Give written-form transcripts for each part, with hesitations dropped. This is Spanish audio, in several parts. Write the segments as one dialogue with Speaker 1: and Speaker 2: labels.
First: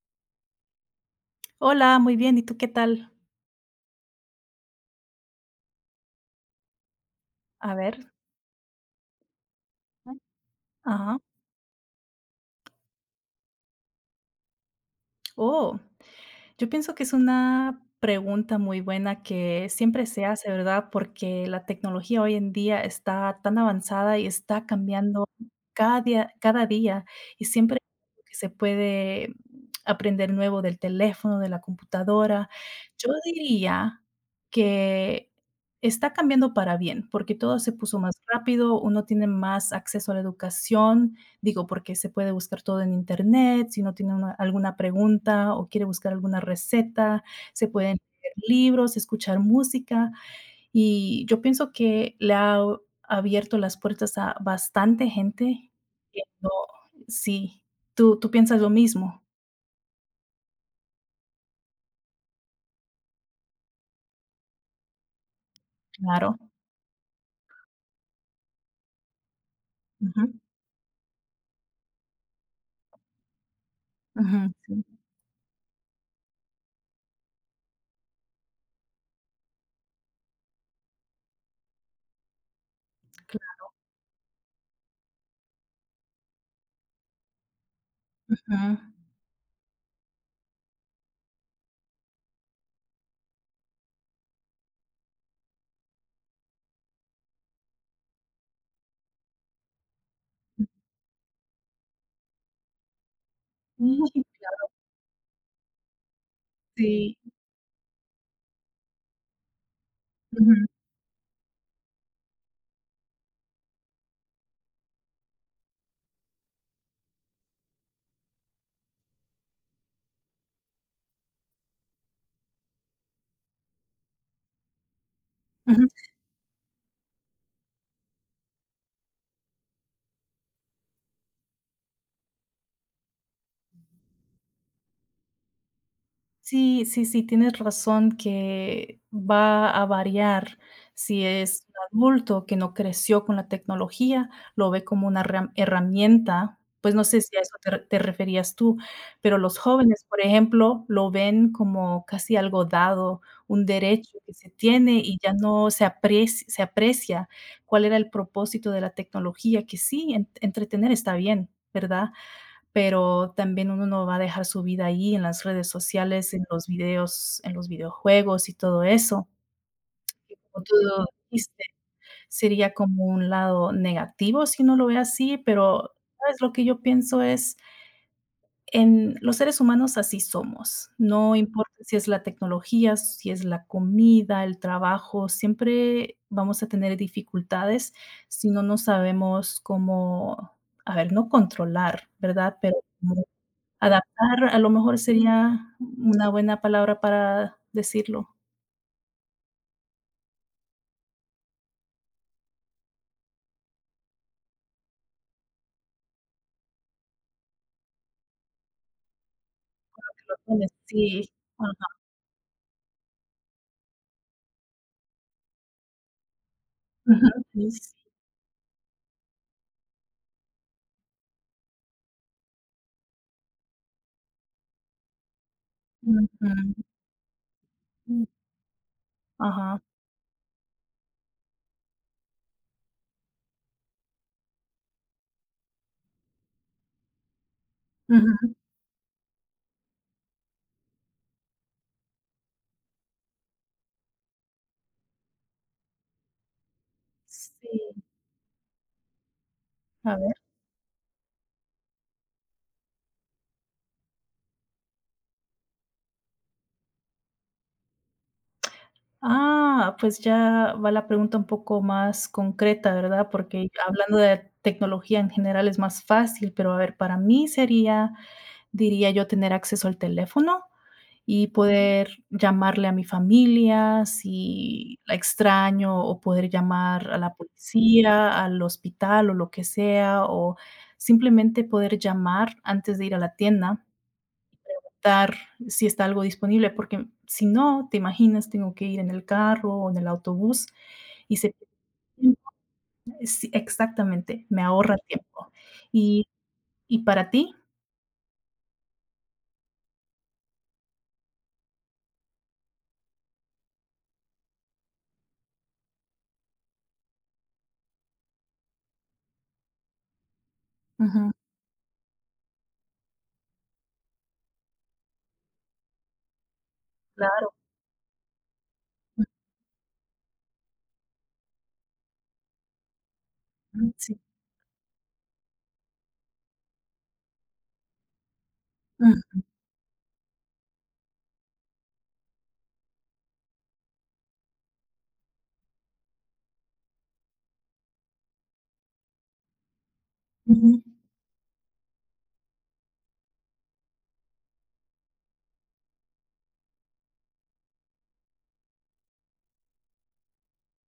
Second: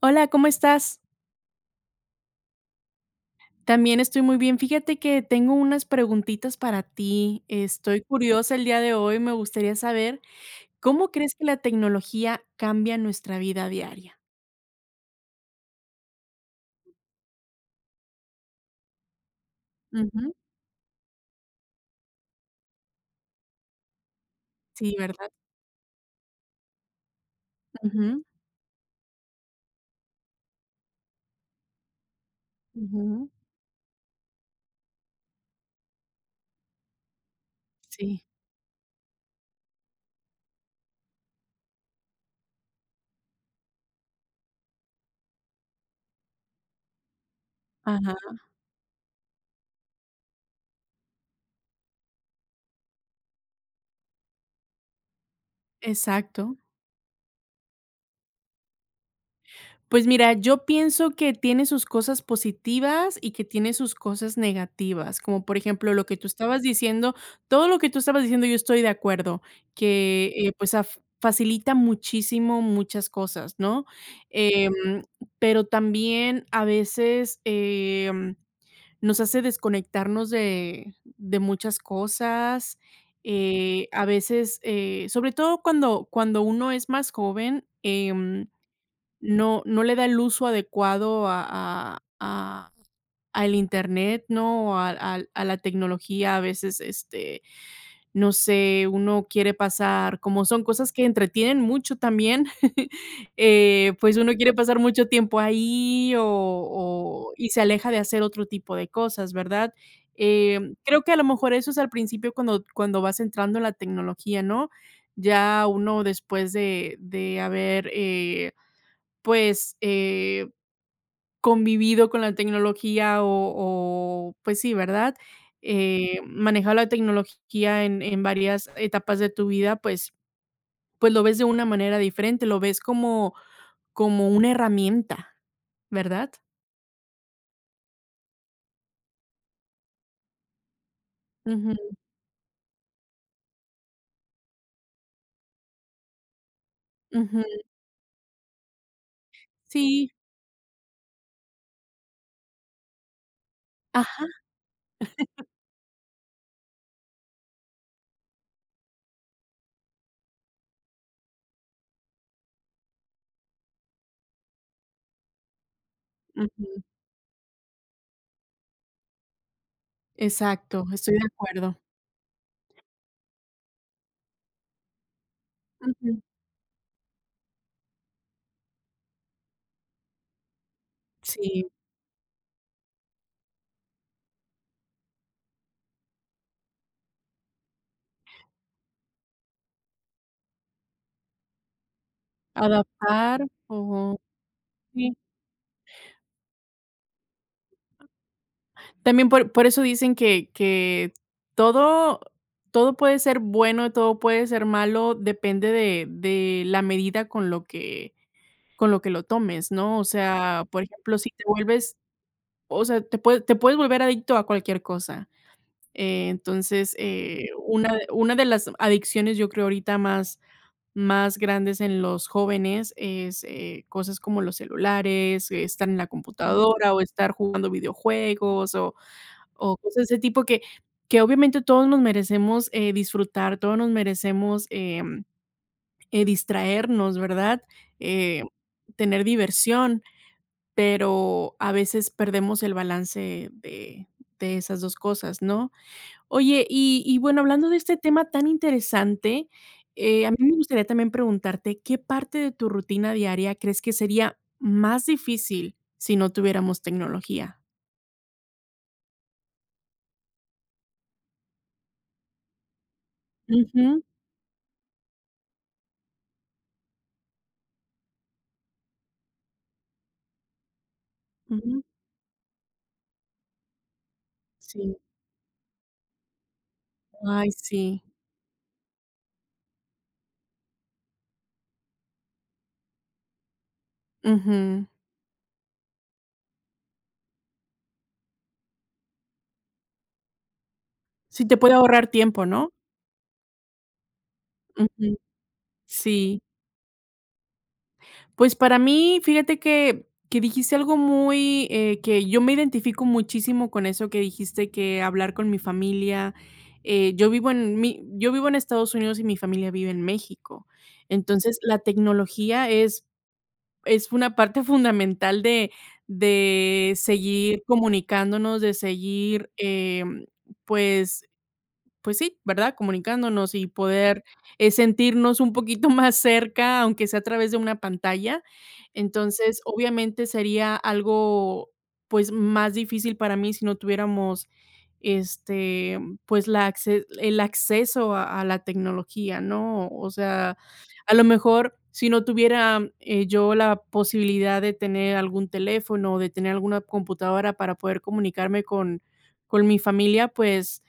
Speaker 1: Hola, ¿cómo estás?
Speaker 2: Hola, muy bien, ¿y tú qué tal?
Speaker 1: También estoy muy bien. Fíjate que tengo unas preguntitas para ti.
Speaker 2: A ver.
Speaker 1: Estoy curiosa el día de hoy. Me gustaría
Speaker 2: Ujú.
Speaker 1: saber cómo
Speaker 2: Ajá.
Speaker 1: crees que la tecnología cambia nuestra vida diaria.
Speaker 2: Oh, yo pienso que es una pregunta muy buena que siempre se
Speaker 1: Ujú.
Speaker 2: hace, ¿verdad? Porque la tecnología hoy en día está tan avanzada y está
Speaker 1: Sí,
Speaker 2: cambiando
Speaker 1: ¿verdad?
Speaker 2: cada día, y siempre
Speaker 1: Ujú,
Speaker 2: que se puede aprender nuevo del teléfono, de la computadora. Yo
Speaker 1: ujú.
Speaker 2: diría que está cambiando para bien, porque todo se puso más
Speaker 1: Sí.
Speaker 2: rápido, uno tiene más acceso a la educación. Digo, porque se puede buscar todo en internet, si no tiene alguna pregunta o quiere buscar alguna receta, se pueden
Speaker 1: Ajá,
Speaker 2: leer libros, escuchar música. Y yo pienso que le ha abierto las puertas a bastante gente que no,
Speaker 1: exacto.
Speaker 2: sí, ¿tú piensas lo mismo?
Speaker 1: Pues mira, yo pienso que tiene sus cosas positivas y que tiene sus cosas negativas, como por ejemplo lo que tú
Speaker 2: Claro.
Speaker 1: estabas diciendo, todo lo que tú estabas diciendo yo estoy de acuerdo,
Speaker 2: Ujú,
Speaker 1: que, pues, af facilita muchísimo muchas cosas, ¿no?
Speaker 2: ujú,
Speaker 1: Em,
Speaker 2: sí,
Speaker 1: pero también a veces, nos hace desconectarnos de muchas cosas,
Speaker 2: cla
Speaker 1: a veces, sobre todo cuando uno es más joven,
Speaker 2: ujú.
Speaker 1: no le da el uso adecuado a al Internet, ¿no? O A al a la tecnología, a veces, no sé, uno quiere pasar como son cosas que entretienen mucho también, pues uno quiere pasar mucho tiempo ahí
Speaker 2: Sí,
Speaker 1: o y se aleja de hacer otro tipo de cosas, ¿verdad?
Speaker 2: ujú,
Speaker 1: Creo que a lo mejor eso es al principio cuando vas entrando en la tecnología, ¿no? Ya uno después de haber, pues, convivido con la tecnología o, pues sí, ¿verdad?
Speaker 2: ujú.
Speaker 1: Manejado la tecnología en varias etapas de tu vida, pues pues lo ves de una manera diferente, lo ves como como una herramienta, ¿verdad?
Speaker 2: Sí, sí, sí, tienes razón que va a variar. Si es un
Speaker 1: Ujú,
Speaker 2: adulto que no creció con la tecnología, lo ve como una herramienta, pues no sé si a
Speaker 1: ujú.
Speaker 2: eso te referías tú, pero los jóvenes,
Speaker 1: Sí,
Speaker 2: por ejemplo, lo ven como casi algo dado, un derecho
Speaker 1: ajá,
Speaker 2: que se tiene y ya no se aprecia cuál era el propósito de la tecnología, que sí, en entretener está bien, ¿verdad? Pero también uno no va a dejar su vida ahí en las redes sociales, en los
Speaker 1: ujú,
Speaker 2: videos, en los videojuegos y todo eso. Como tú
Speaker 1: exacto, estoy de
Speaker 2: dijiste,
Speaker 1: acuerdo.
Speaker 2: sería como un lado negativo si uno lo ve así, pero,
Speaker 1: Ujú,
Speaker 2: ¿sabes? Lo que yo pienso es, en los seres humanos así somos, no
Speaker 1: sí,
Speaker 2: importa si es la tecnología, si es la comida, el trabajo, siempre vamos a tener dificultades si no nos sabemos cómo, a ver, no controlar, ¿verdad? Pero
Speaker 1: adaptar o
Speaker 2: adaptar, a lo mejor
Speaker 1: sí.
Speaker 2: sería una buena palabra para decirlo.
Speaker 1: También por eso dicen que todo todo puede ser bueno, todo puede ser malo, depende de la medida con lo que lo tomes, ¿no? O sea,
Speaker 2: Propones,
Speaker 1: por ejemplo,
Speaker 2: sí,
Speaker 1: si te
Speaker 2: ajá,
Speaker 1: vuelves o sea, te puedes volver adicto a cualquier cosa. Entonces,
Speaker 2: ujú, es
Speaker 1: una de las adicciones, yo creo, ahorita más más grandes en los jóvenes es, cosas como los celulares, estar en la
Speaker 2: ujú,
Speaker 1: computadora o estar jugando videojuegos o
Speaker 2: ajá,
Speaker 1: cosas de ese tipo que obviamente todos nos merecemos, disfrutar, todos nos merecemos, distraernos, ¿verdad? Eh,
Speaker 2: ujú,
Speaker 1: tener diversión, pero a veces perdemos el balance de esas 2 cosas, ¿no? Oye, bueno,
Speaker 2: sí,
Speaker 1: hablando de este tema tan interesante,
Speaker 2: a
Speaker 1: a
Speaker 2: ver.
Speaker 1: mí me gustaría también preguntarte, ¿qué parte de tu rutina diaria crees que sería más difícil si no tuviéramos tecnología?
Speaker 2: Ah, pues ya va la pregunta un poco más concreta, ¿verdad? Porque
Speaker 1: Ujú,
Speaker 2: hablando de tecnología en general es más fácil, pero a ver, para mí sería, diría yo, tener acceso al teléfono y
Speaker 1: ujú.
Speaker 2: poder llamarle a mi familia
Speaker 1: Sí.
Speaker 2: si la extraño o poder llamar a la
Speaker 1: Ay, sí.
Speaker 2: policía, al hospital o lo que sea, o simplemente poder llamar antes de ir a la tienda,
Speaker 1: Ujú.
Speaker 2: dar si está algo disponible, porque si no, te imaginas, tengo que ir en el carro o en el autobús y
Speaker 1: Sí,
Speaker 2: se
Speaker 1: te puede ahorrar tiempo, ¿no?
Speaker 2: sí, exactamente, me ahorra
Speaker 1: Ujú.
Speaker 2: tiempo. Y
Speaker 1: Sí.
Speaker 2: y para ti
Speaker 1: Pues, para mí, fíjate que dijiste algo muy, que yo me identifico muchísimo con eso que dijiste, que hablar con mi familia. Yo vivo en mi yo vivo en Estados Unidos y mi familia vive en México.
Speaker 2: ujú,
Speaker 1: Entonces, la tecnología es una parte fundamental de
Speaker 2: claro,
Speaker 1: seguir comunicándonos, de seguir, pues pues sí, ¿verdad? Comunicándonos y
Speaker 2: ujú, sí.
Speaker 1: poder, sentirnos un poquito más cerca, aunque sea a través de una pantalla. Entonces, obviamente, sería algo, pues, más difícil para mí si no tuviéramos, este, pues, la acce el acceso a la tecnología, ¿no? O sea,
Speaker 2: Ujú.
Speaker 1: a lo mejor, si no tuviera, yo la posibilidad de tener algún teléfono, o de tener alguna computadora para poder comunicarme con mi familia, pues,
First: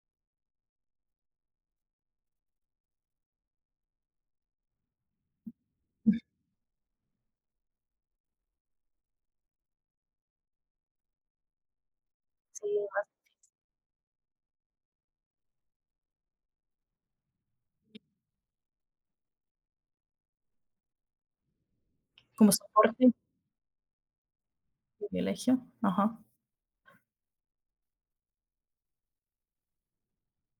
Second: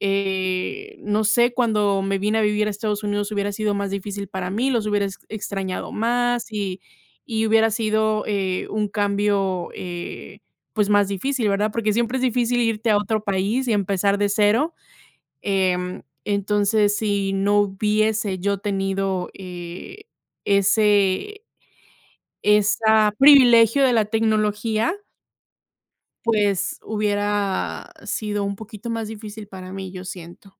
Speaker 1: no sé, cuando me vine a vivir a Estados Unidos hubiera sido más difícil para mí, los hubiera ex- extrañado más y hubiera sido un cambio pues más difícil, ¿verdad? Porque siempre es difícil
Speaker 2: Sí,
Speaker 1: irte a
Speaker 2: más
Speaker 1: otro país y empezar de cero. Em, entonces, si no hubiese yo tenido ese,
Speaker 2: como
Speaker 1: ese
Speaker 2: soporte y
Speaker 1: privilegio de la tecnología,
Speaker 2: privilegio. Ajá.
Speaker 1: pues hubiera sido un poquito más difícil para mí, yo siento.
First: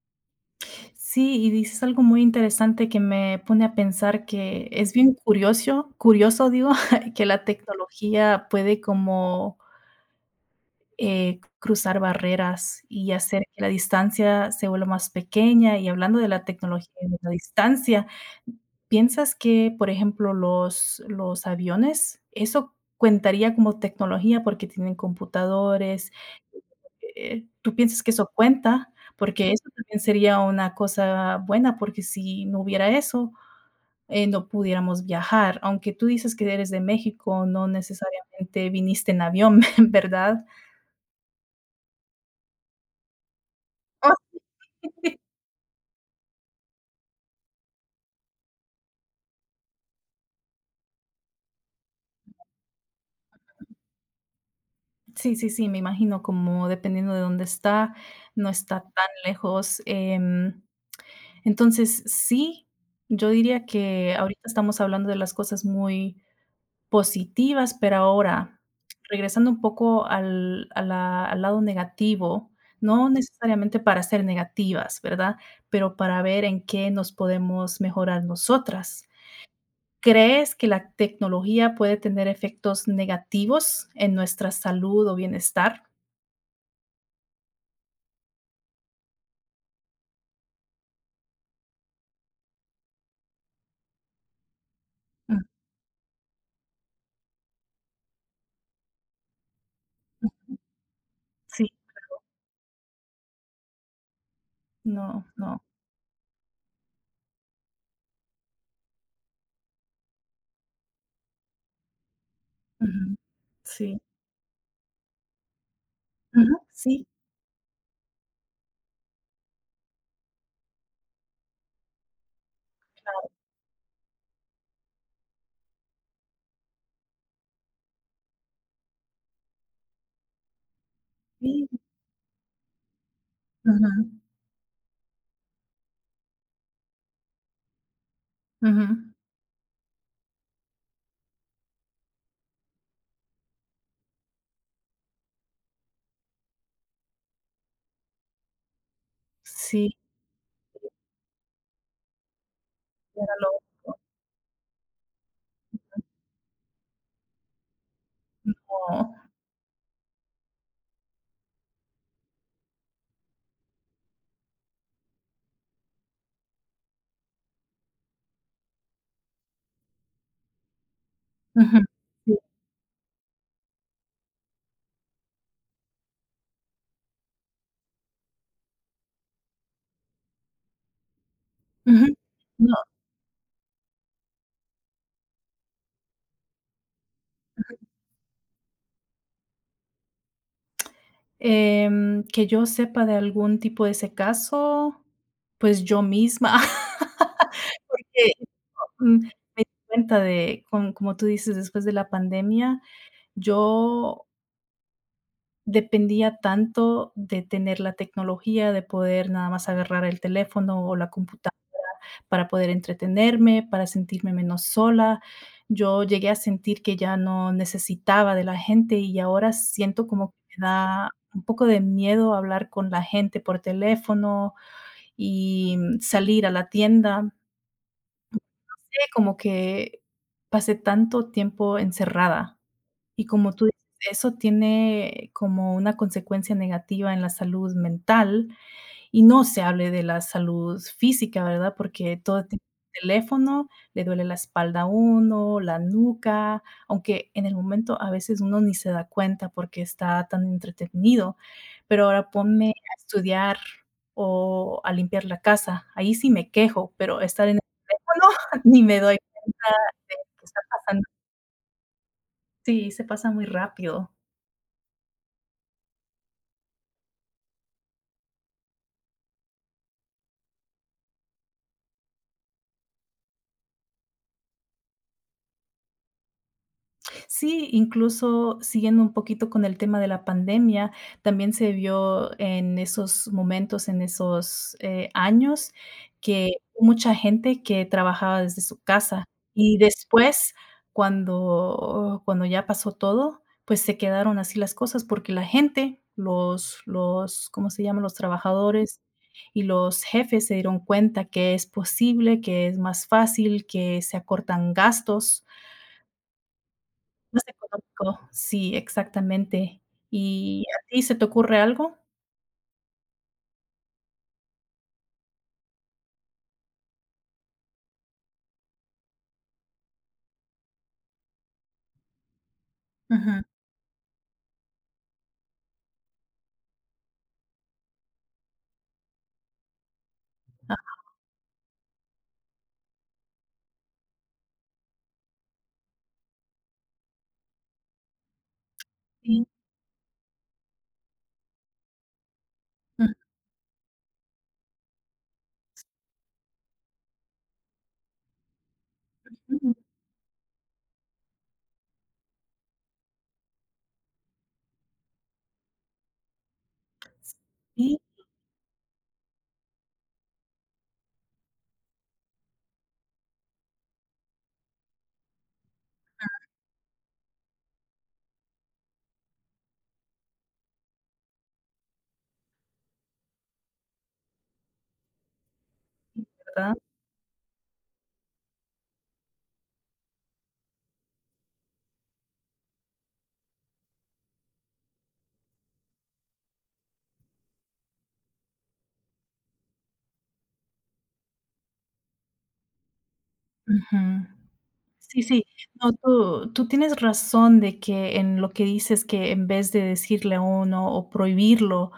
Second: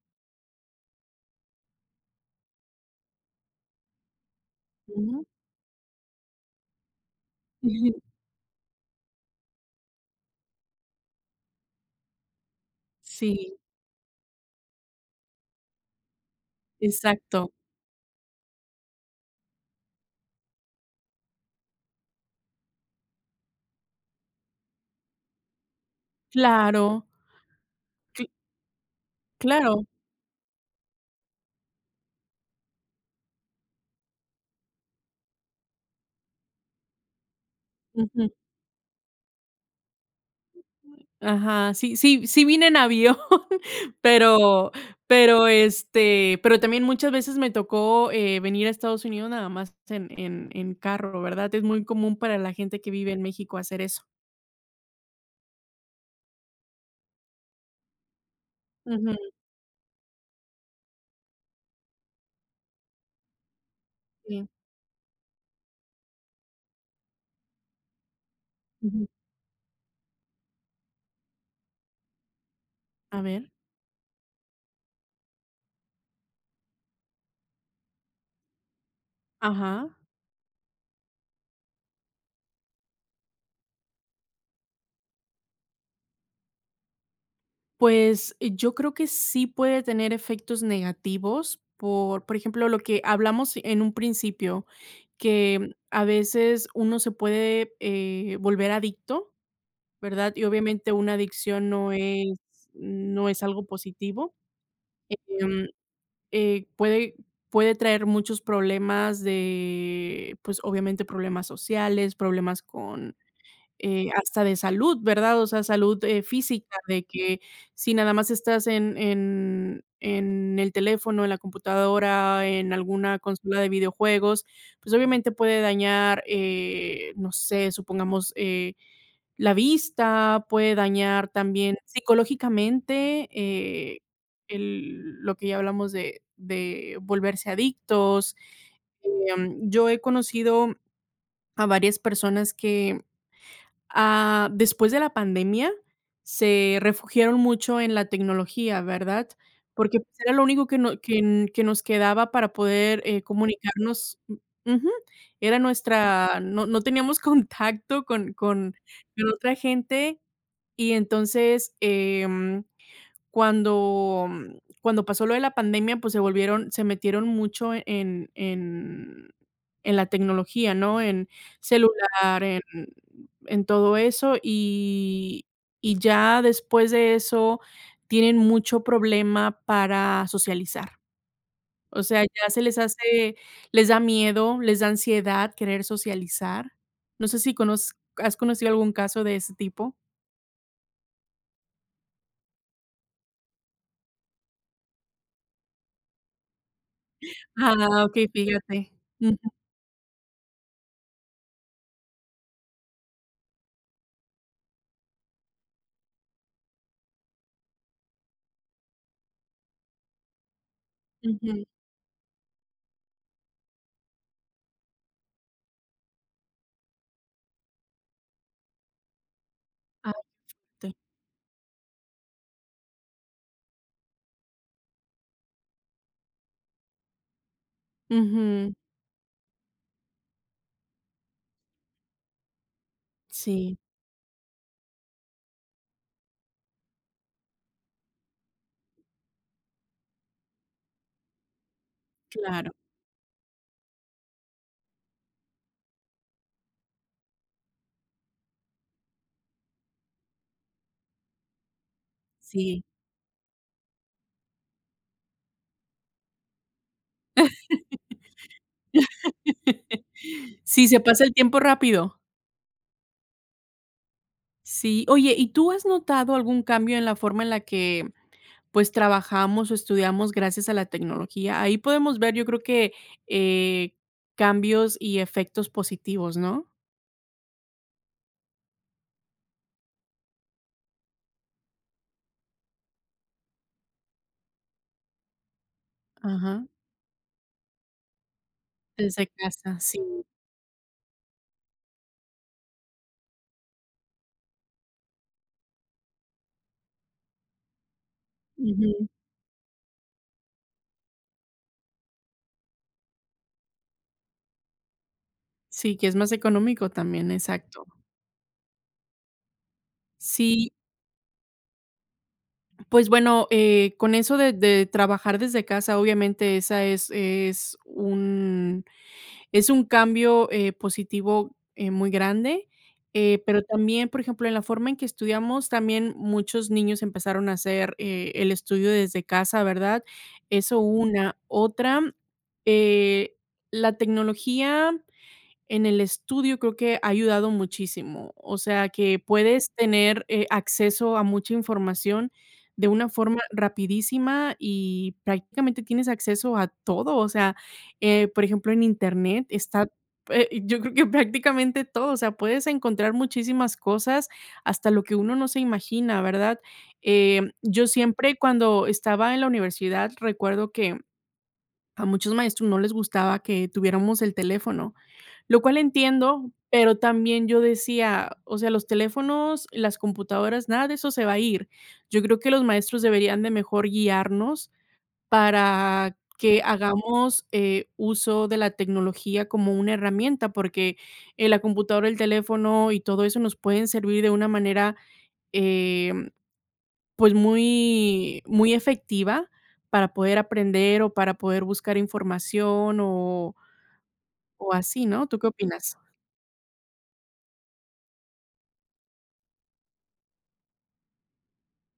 Speaker 2: Sí, y dices algo muy interesante que me pone a pensar que es bien
Speaker 1: Ujú.
Speaker 2: curioso curioso, digo, que la tecnología puede como cruzar barreras y hacer
Speaker 1: Sí,
Speaker 2: que la distancia se vuelva más pequeña. Y hablando de la tecnología y de la
Speaker 1: exacto.
Speaker 2: distancia, ¿piensas que, por ejemplo, los aviones, eso cuentaría como tecnología porque tienen computadores?
Speaker 1: Claro,
Speaker 2: ¿Tú piensas que
Speaker 1: cl
Speaker 2: eso cuenta? Porque eso
Speaker 1: claro.
Speaker 2: también sería una cosa buena, porque si no hubiera eso, no pudiéramos viajar. Aunque tú dices que eres de México, no
Speaker 1: Ujú.
Speaker 2: necesariamente viniste en avión, ¿verdad?
Speaker 1: Ajá, sí sí sí vine en avión, pero pero, pero también muchas veces me tocó, venir a Estados Unidos nada más en carro, ¿verdad? Es muy común para la gente que vive en México hacer eso.
Speaker 2: Sí, sí, sí, me imagino, como dependiendo de dónde está, no está tan
Speaker 1: Ujú,
Speaker 2: lejos. Entonces, sí, yo diría que ahorita
Speaker 1: sí.
Speaker 2: estamos hablando de las cosas muy positivas, pero ahora,
Speaker 1: Ujú.
Speaker 2: regresando un poco al a la al lado negativo, no
Speaker 1: A ver.
Speaker 2: necesariamente para ser negativas, ¿verdad? Pero para ver en qué nos podemos mejorar nosotras.
Speaker 1: Ajá.
Speaker 2: ¿Crees que la tecnología puede tener efectos negativos en nuestra salud o bienestar?
Speaker 1: Pues, yo creo que sí puede tener efectos negativos por ejemplo, lo que hablamos en un principio,
Speaker 2: Mm.
Speaker 1: que a veces uno se puede, volver adicto, ¿verdad? Y obviamente una
Speaker 2: Sí,
Speaker 1: adicción no es no es algo positivo,
Speaker 2: no, no.
Speaker 1: em, puede puede traer muchos problemas de, pues, obviamente problemas sociales, problemas con
Speaker 2: Ujú. Sí.
Speaker 1: hasta de salud, ¿verdad? O sea, salud,
Speaker 2: Ujú,
Speaker 1: física, de
Speaker 2: sí,
Speaker 1: que si nada más estás en el teléfono, en la computadora, en alguna consola de videojuegos, pues, obviamente puede dañar, no sé, supongamos, la vista, puede dañar también
Speaker 2: sí.
Speaker 1: psicológicamente,
Speaker 2: Ujú,
Speaker 1: el lo que ya hablamos de volverse adictos.
Speaker 2: ujú.
Speaker 1: Yo he conocido a varias personas que Ah, después de la pandemia, se refugiaron mucho en la tecnología, ¿verdad?
Speaker 2: Sí,
Speaker 1: Porque, pues, era lo único que no que n que nos quedaba para poder,
Speaker 2: era lo
Speaker 1: comunicarnos u ujú, era nuestra no no teníamos contacto
Speaker 2: como
Speaker 1: con otra gente y entonces, cuando cuando pasó lo de la pandemia, pues, se volvieron se metieron mucho en en la tecnología, ¿no? En
Speaker 2: ujú, sí,
Speaker 1: celular, en todo eso, y ya después de eso tienen mucho problema para socializar. O
Speaker 2: ujú.
Speaker 1: sea, ya se
Speaker 2: No,
Speaker 1: les hace les da miedo, les da ansiedad querer socializar. No sé si conoz ¿has conocido algún caso de ese tipo?
Speaker 2: que yo sepa de algún tipo de ese caso, pues yo misma.
Speaker 1: Ah, okey,
Speaker 2: Porque,
Speaker 1: fíjate.
Speaker 2: me
Speaker 1: Ujú,
Speaker 2: di cuenta de, con como tú dices, después de la pandemia, yo dependía tanto de tener la tecnología, de poder nada más agarrar el teléfono o la computadora
Speaker 1: ujú.
Speaker 2: para poder entretenerme, para sentirme menos sola. Yo llegué a sentir que ya no necesitaba de la gente y ahora siento
Speaker 1: Ah,
Speaker 2: como que me da un poco de miedo hablar con la gente por teléfono y salir a la tienda. No,
Speaker 1: Ujú.
Speaker 2: como que pasé tanto tiempo encerrada y como tú dices,
Speaker 1: Sí,
Speaker 2: eso tiene como una consecuencia negativa en la salud mental y no se hable de la salud física, ¿verdad? Porque todo el
Speaker 1: claro,
Speaker 2: teléfono, le duele la espalda a uno, la nuca, aunque en el momento a veces uno ni se da cuenta porque está tan entretenido, pero ahora ponme
Speaker 1: sí.
Speaker 2: a estudiar o a limpiar la casa, ahí sí me quejo, pero estar en el teléfono ni me doy cuenta de que está
Speaker 1: Sí, se
Speaker 2: pasando
Speaker 1: pasa el tiempo rápido.
Speaker 2: sí, se pasa muy rápido.
Speaker 1: Sí. Oye, ¿y tú has notado algún cambio en la forma en la que, pues, trabajamos o estudiamos gracias a la tecnología? Ahí podemos ver, yo creo que, eh, cambios y efectos positivos, ¿no?
Speaker 2: Sí, incluso siguiendo un poquito con el tema de la pandemia, también se vio en esos momentos, en esos, años, que
Speaker 1: Ajá.
Speaker 2: mucha gente que trabajaba desde su casa.
Speaker 1: Desde
Speaker 2: Y
Speaker 1: casa, sí.
Speaker 2: después, cuando ya pasó todo, pues se quedaron así las cosas, porque la gente, los, ¿cómo se llama?, los trabajadores
Speaker 1: Ujú.
Speaker 2: y los jefes se dieron cuenta que es posible, que es más fácil, que se acortan gastos.
Speaker 1: Sí, que es más económico también,
Speaker 2: Más
Speaker 1: exacto.
Speaker 2: económico, sí, exactamente. ¿Y
Speaker 1: Sí,
Speaker 2: a ti se te ocurre algo?
Speaker 1: pues bueno, con eso de trabajar desde casa, obviamente esa es un es un cambio, positivo, muy grande,
Speaker 2: Ujú.
Speaker 1: pero también, por ejemplo, en la forma en que estudiamos, también muchos niños empezaron a hacer, el estudio desde casa, ¿verdad?
Speaker 2: Ah,
Speaker 1: Eso una. Otra, eh, la tecnología en el estudio creo que ha ayudado muchísimo, o sea, que
Speaker 2: sí,
Speaker 1: puedes tener, acceso a mucha información de una forma rapidísima y prácticamente tienes acceso a todo, o sea, por ejemplo, en Internet
Speaker 2: ujú.
Speaker 1: está, yo creo que prácticamente todo, o sea, puedes encontrar muchísimas cosas, hasta lo que uno no se imagina, ¿verdad? Yo
Speaker 2: Sí,
Speaker 1: siempre cuando estaba en la universidad recuerdo que a muchos maestros no les gustaba que tuviéramos el teléfono. Lo cual entiendo, pero también yo decía, o sea, los teléfonos, las computadoras, nada de eso se va a ir. Yo creo que los maestros deberían de mejor guiarnos para que
Speaker 2: ¿verdad?
Speaker 1: hagamos, uso de la tecnología como una herramienta, porque, la computadora, el teléfono y todo eso nos pueden servir de una manera, em, pues, muy muy efectiva para poder aprender o para poder buscar información
Speaker 2: Ujú.
Speaker 1: o así,
Speaker 2: Sí,
Speaker 1: ¿no? ¿Tú
Speaker 2: sí.
Speaker 1: qué
Speaker 2: No,
Speaker 1: opinas?
Speaker 2: tú tienes razón de que en lo que dices que en vez de decirle a uno o prohibirlo,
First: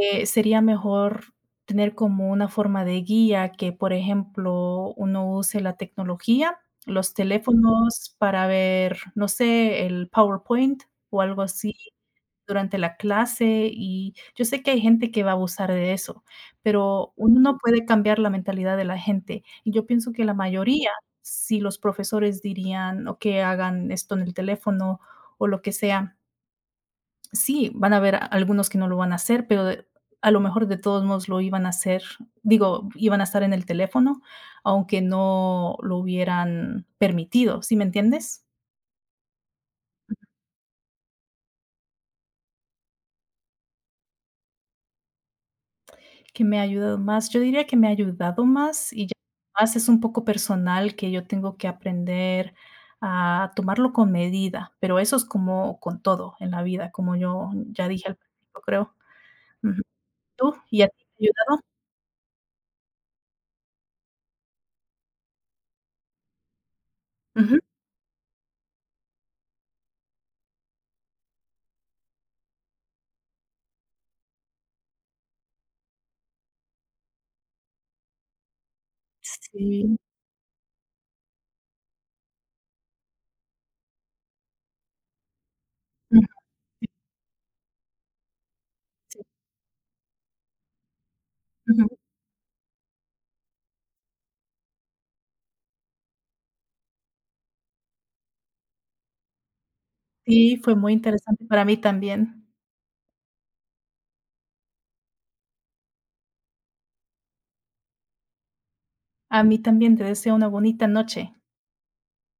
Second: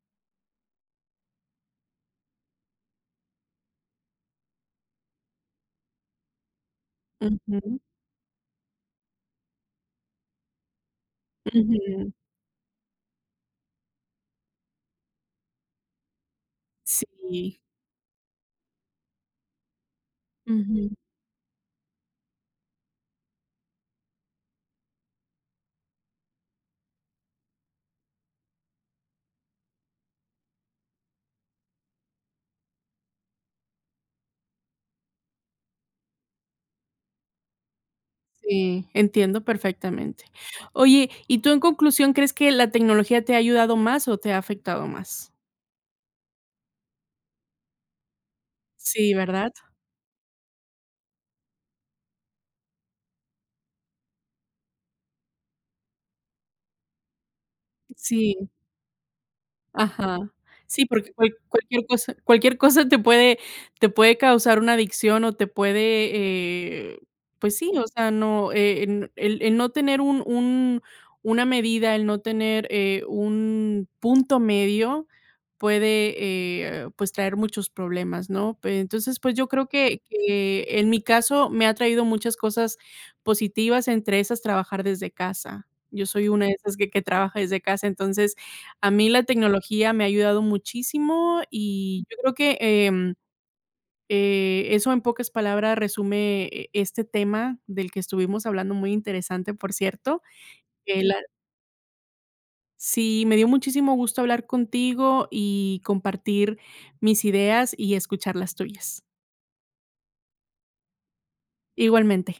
Speaker 2: Sería mejor tener como una forma de guía que, por ejemplo, uno use la tecnología, los
Speaker 1: Ujú,
Speaker 2: teléfonos para ver, no sé, el PowerPoint o algo así
Speaker 1: ujú.
Speaker 2: durante la clase, y yo sé que hay gente que va a abusar de eso, pero uno no
Speaker 1: Sí,
Speaker 2: puede cambiar la mentalidad de la gente. Y yo pienso que la mayoría,
Speaker 1: ujú,
Speaker 2: si los profesores dirían: o que hagan esto en el teléfono", o lo que sea. Sí, van a haber algunos que no lo van a hacer, pero de a lo mejor de todos modos lo iban a hacer, digo, iban a estar en el teléfono, aunque no lo hubieran permitido, ¿sí me entiendes?
Speaker 1: sí, entiendo perfectamente. Oye, y tú en conclusión, ¿crees que la tecnología te ha ayudado más o te ha afectado más?
Speaker 2: ¿Que me ha ayudado más? Yo diría que me ha ayudado más y ya
Speaker 1: Sí, ¿verdad?
Speaker 2: más es un poco personal que yo tengo que aprender a tomarlo con medida, pero eso es como con todo en la vida, como yo ya dije al
Speaker 1: Sí.
Speaker 2: principio, creo. Ujú.
Speaker 1: Ajá.
Speaker 2: ¿Tú? ¿Y
Speaker 1: Sí,
Speaker 2: a ti
Speaker 1: porque
Speaker 2: te
Speaker 1: cual
Speaker 2: ha
Speaker 1: cualquier cosa te puede causar una adicción o te puede, eh, pues
Speaker 2: ayudado? Ujú.
Speaker 1: sí, o sea, no, en el no tener un una medida, el no tener, un punto medio puede, pues, traer muchos problemas, ¿no? Pe entonces, pues, yo creo
Speaker 2: Sí.
Speaker 1: que en mi caso me ha traído muchas cosas positivas, entre esas trabajar desde casa. Yo soy
Speaker 2: Ujú.
Speaker 1: una de esas
Speaker 2: Sí,
Speaker 1: que trabaja desde casa, entonces a mí la
Speaker 2: sí.
Speaker 1: tecnología me ha ayudado muchísimo
Speaker 2: Ujú.
Speaker 1: y yo creo que, eso en pocas palabras resume e este tema del que estuvimos hablando, muy interesante, por cierto.
Speaker 2: Sí, fue muy
Speaker 1: La
Speaker 2: interesante para mí también.
Speaker 1: sí, me dio muchísimo gusto hablar contigo y compartir mis ideas y escuchar las tuyas.
Speaker 2: A mí también, te deseo una bonita noche.
Speaker 1: Igualmente.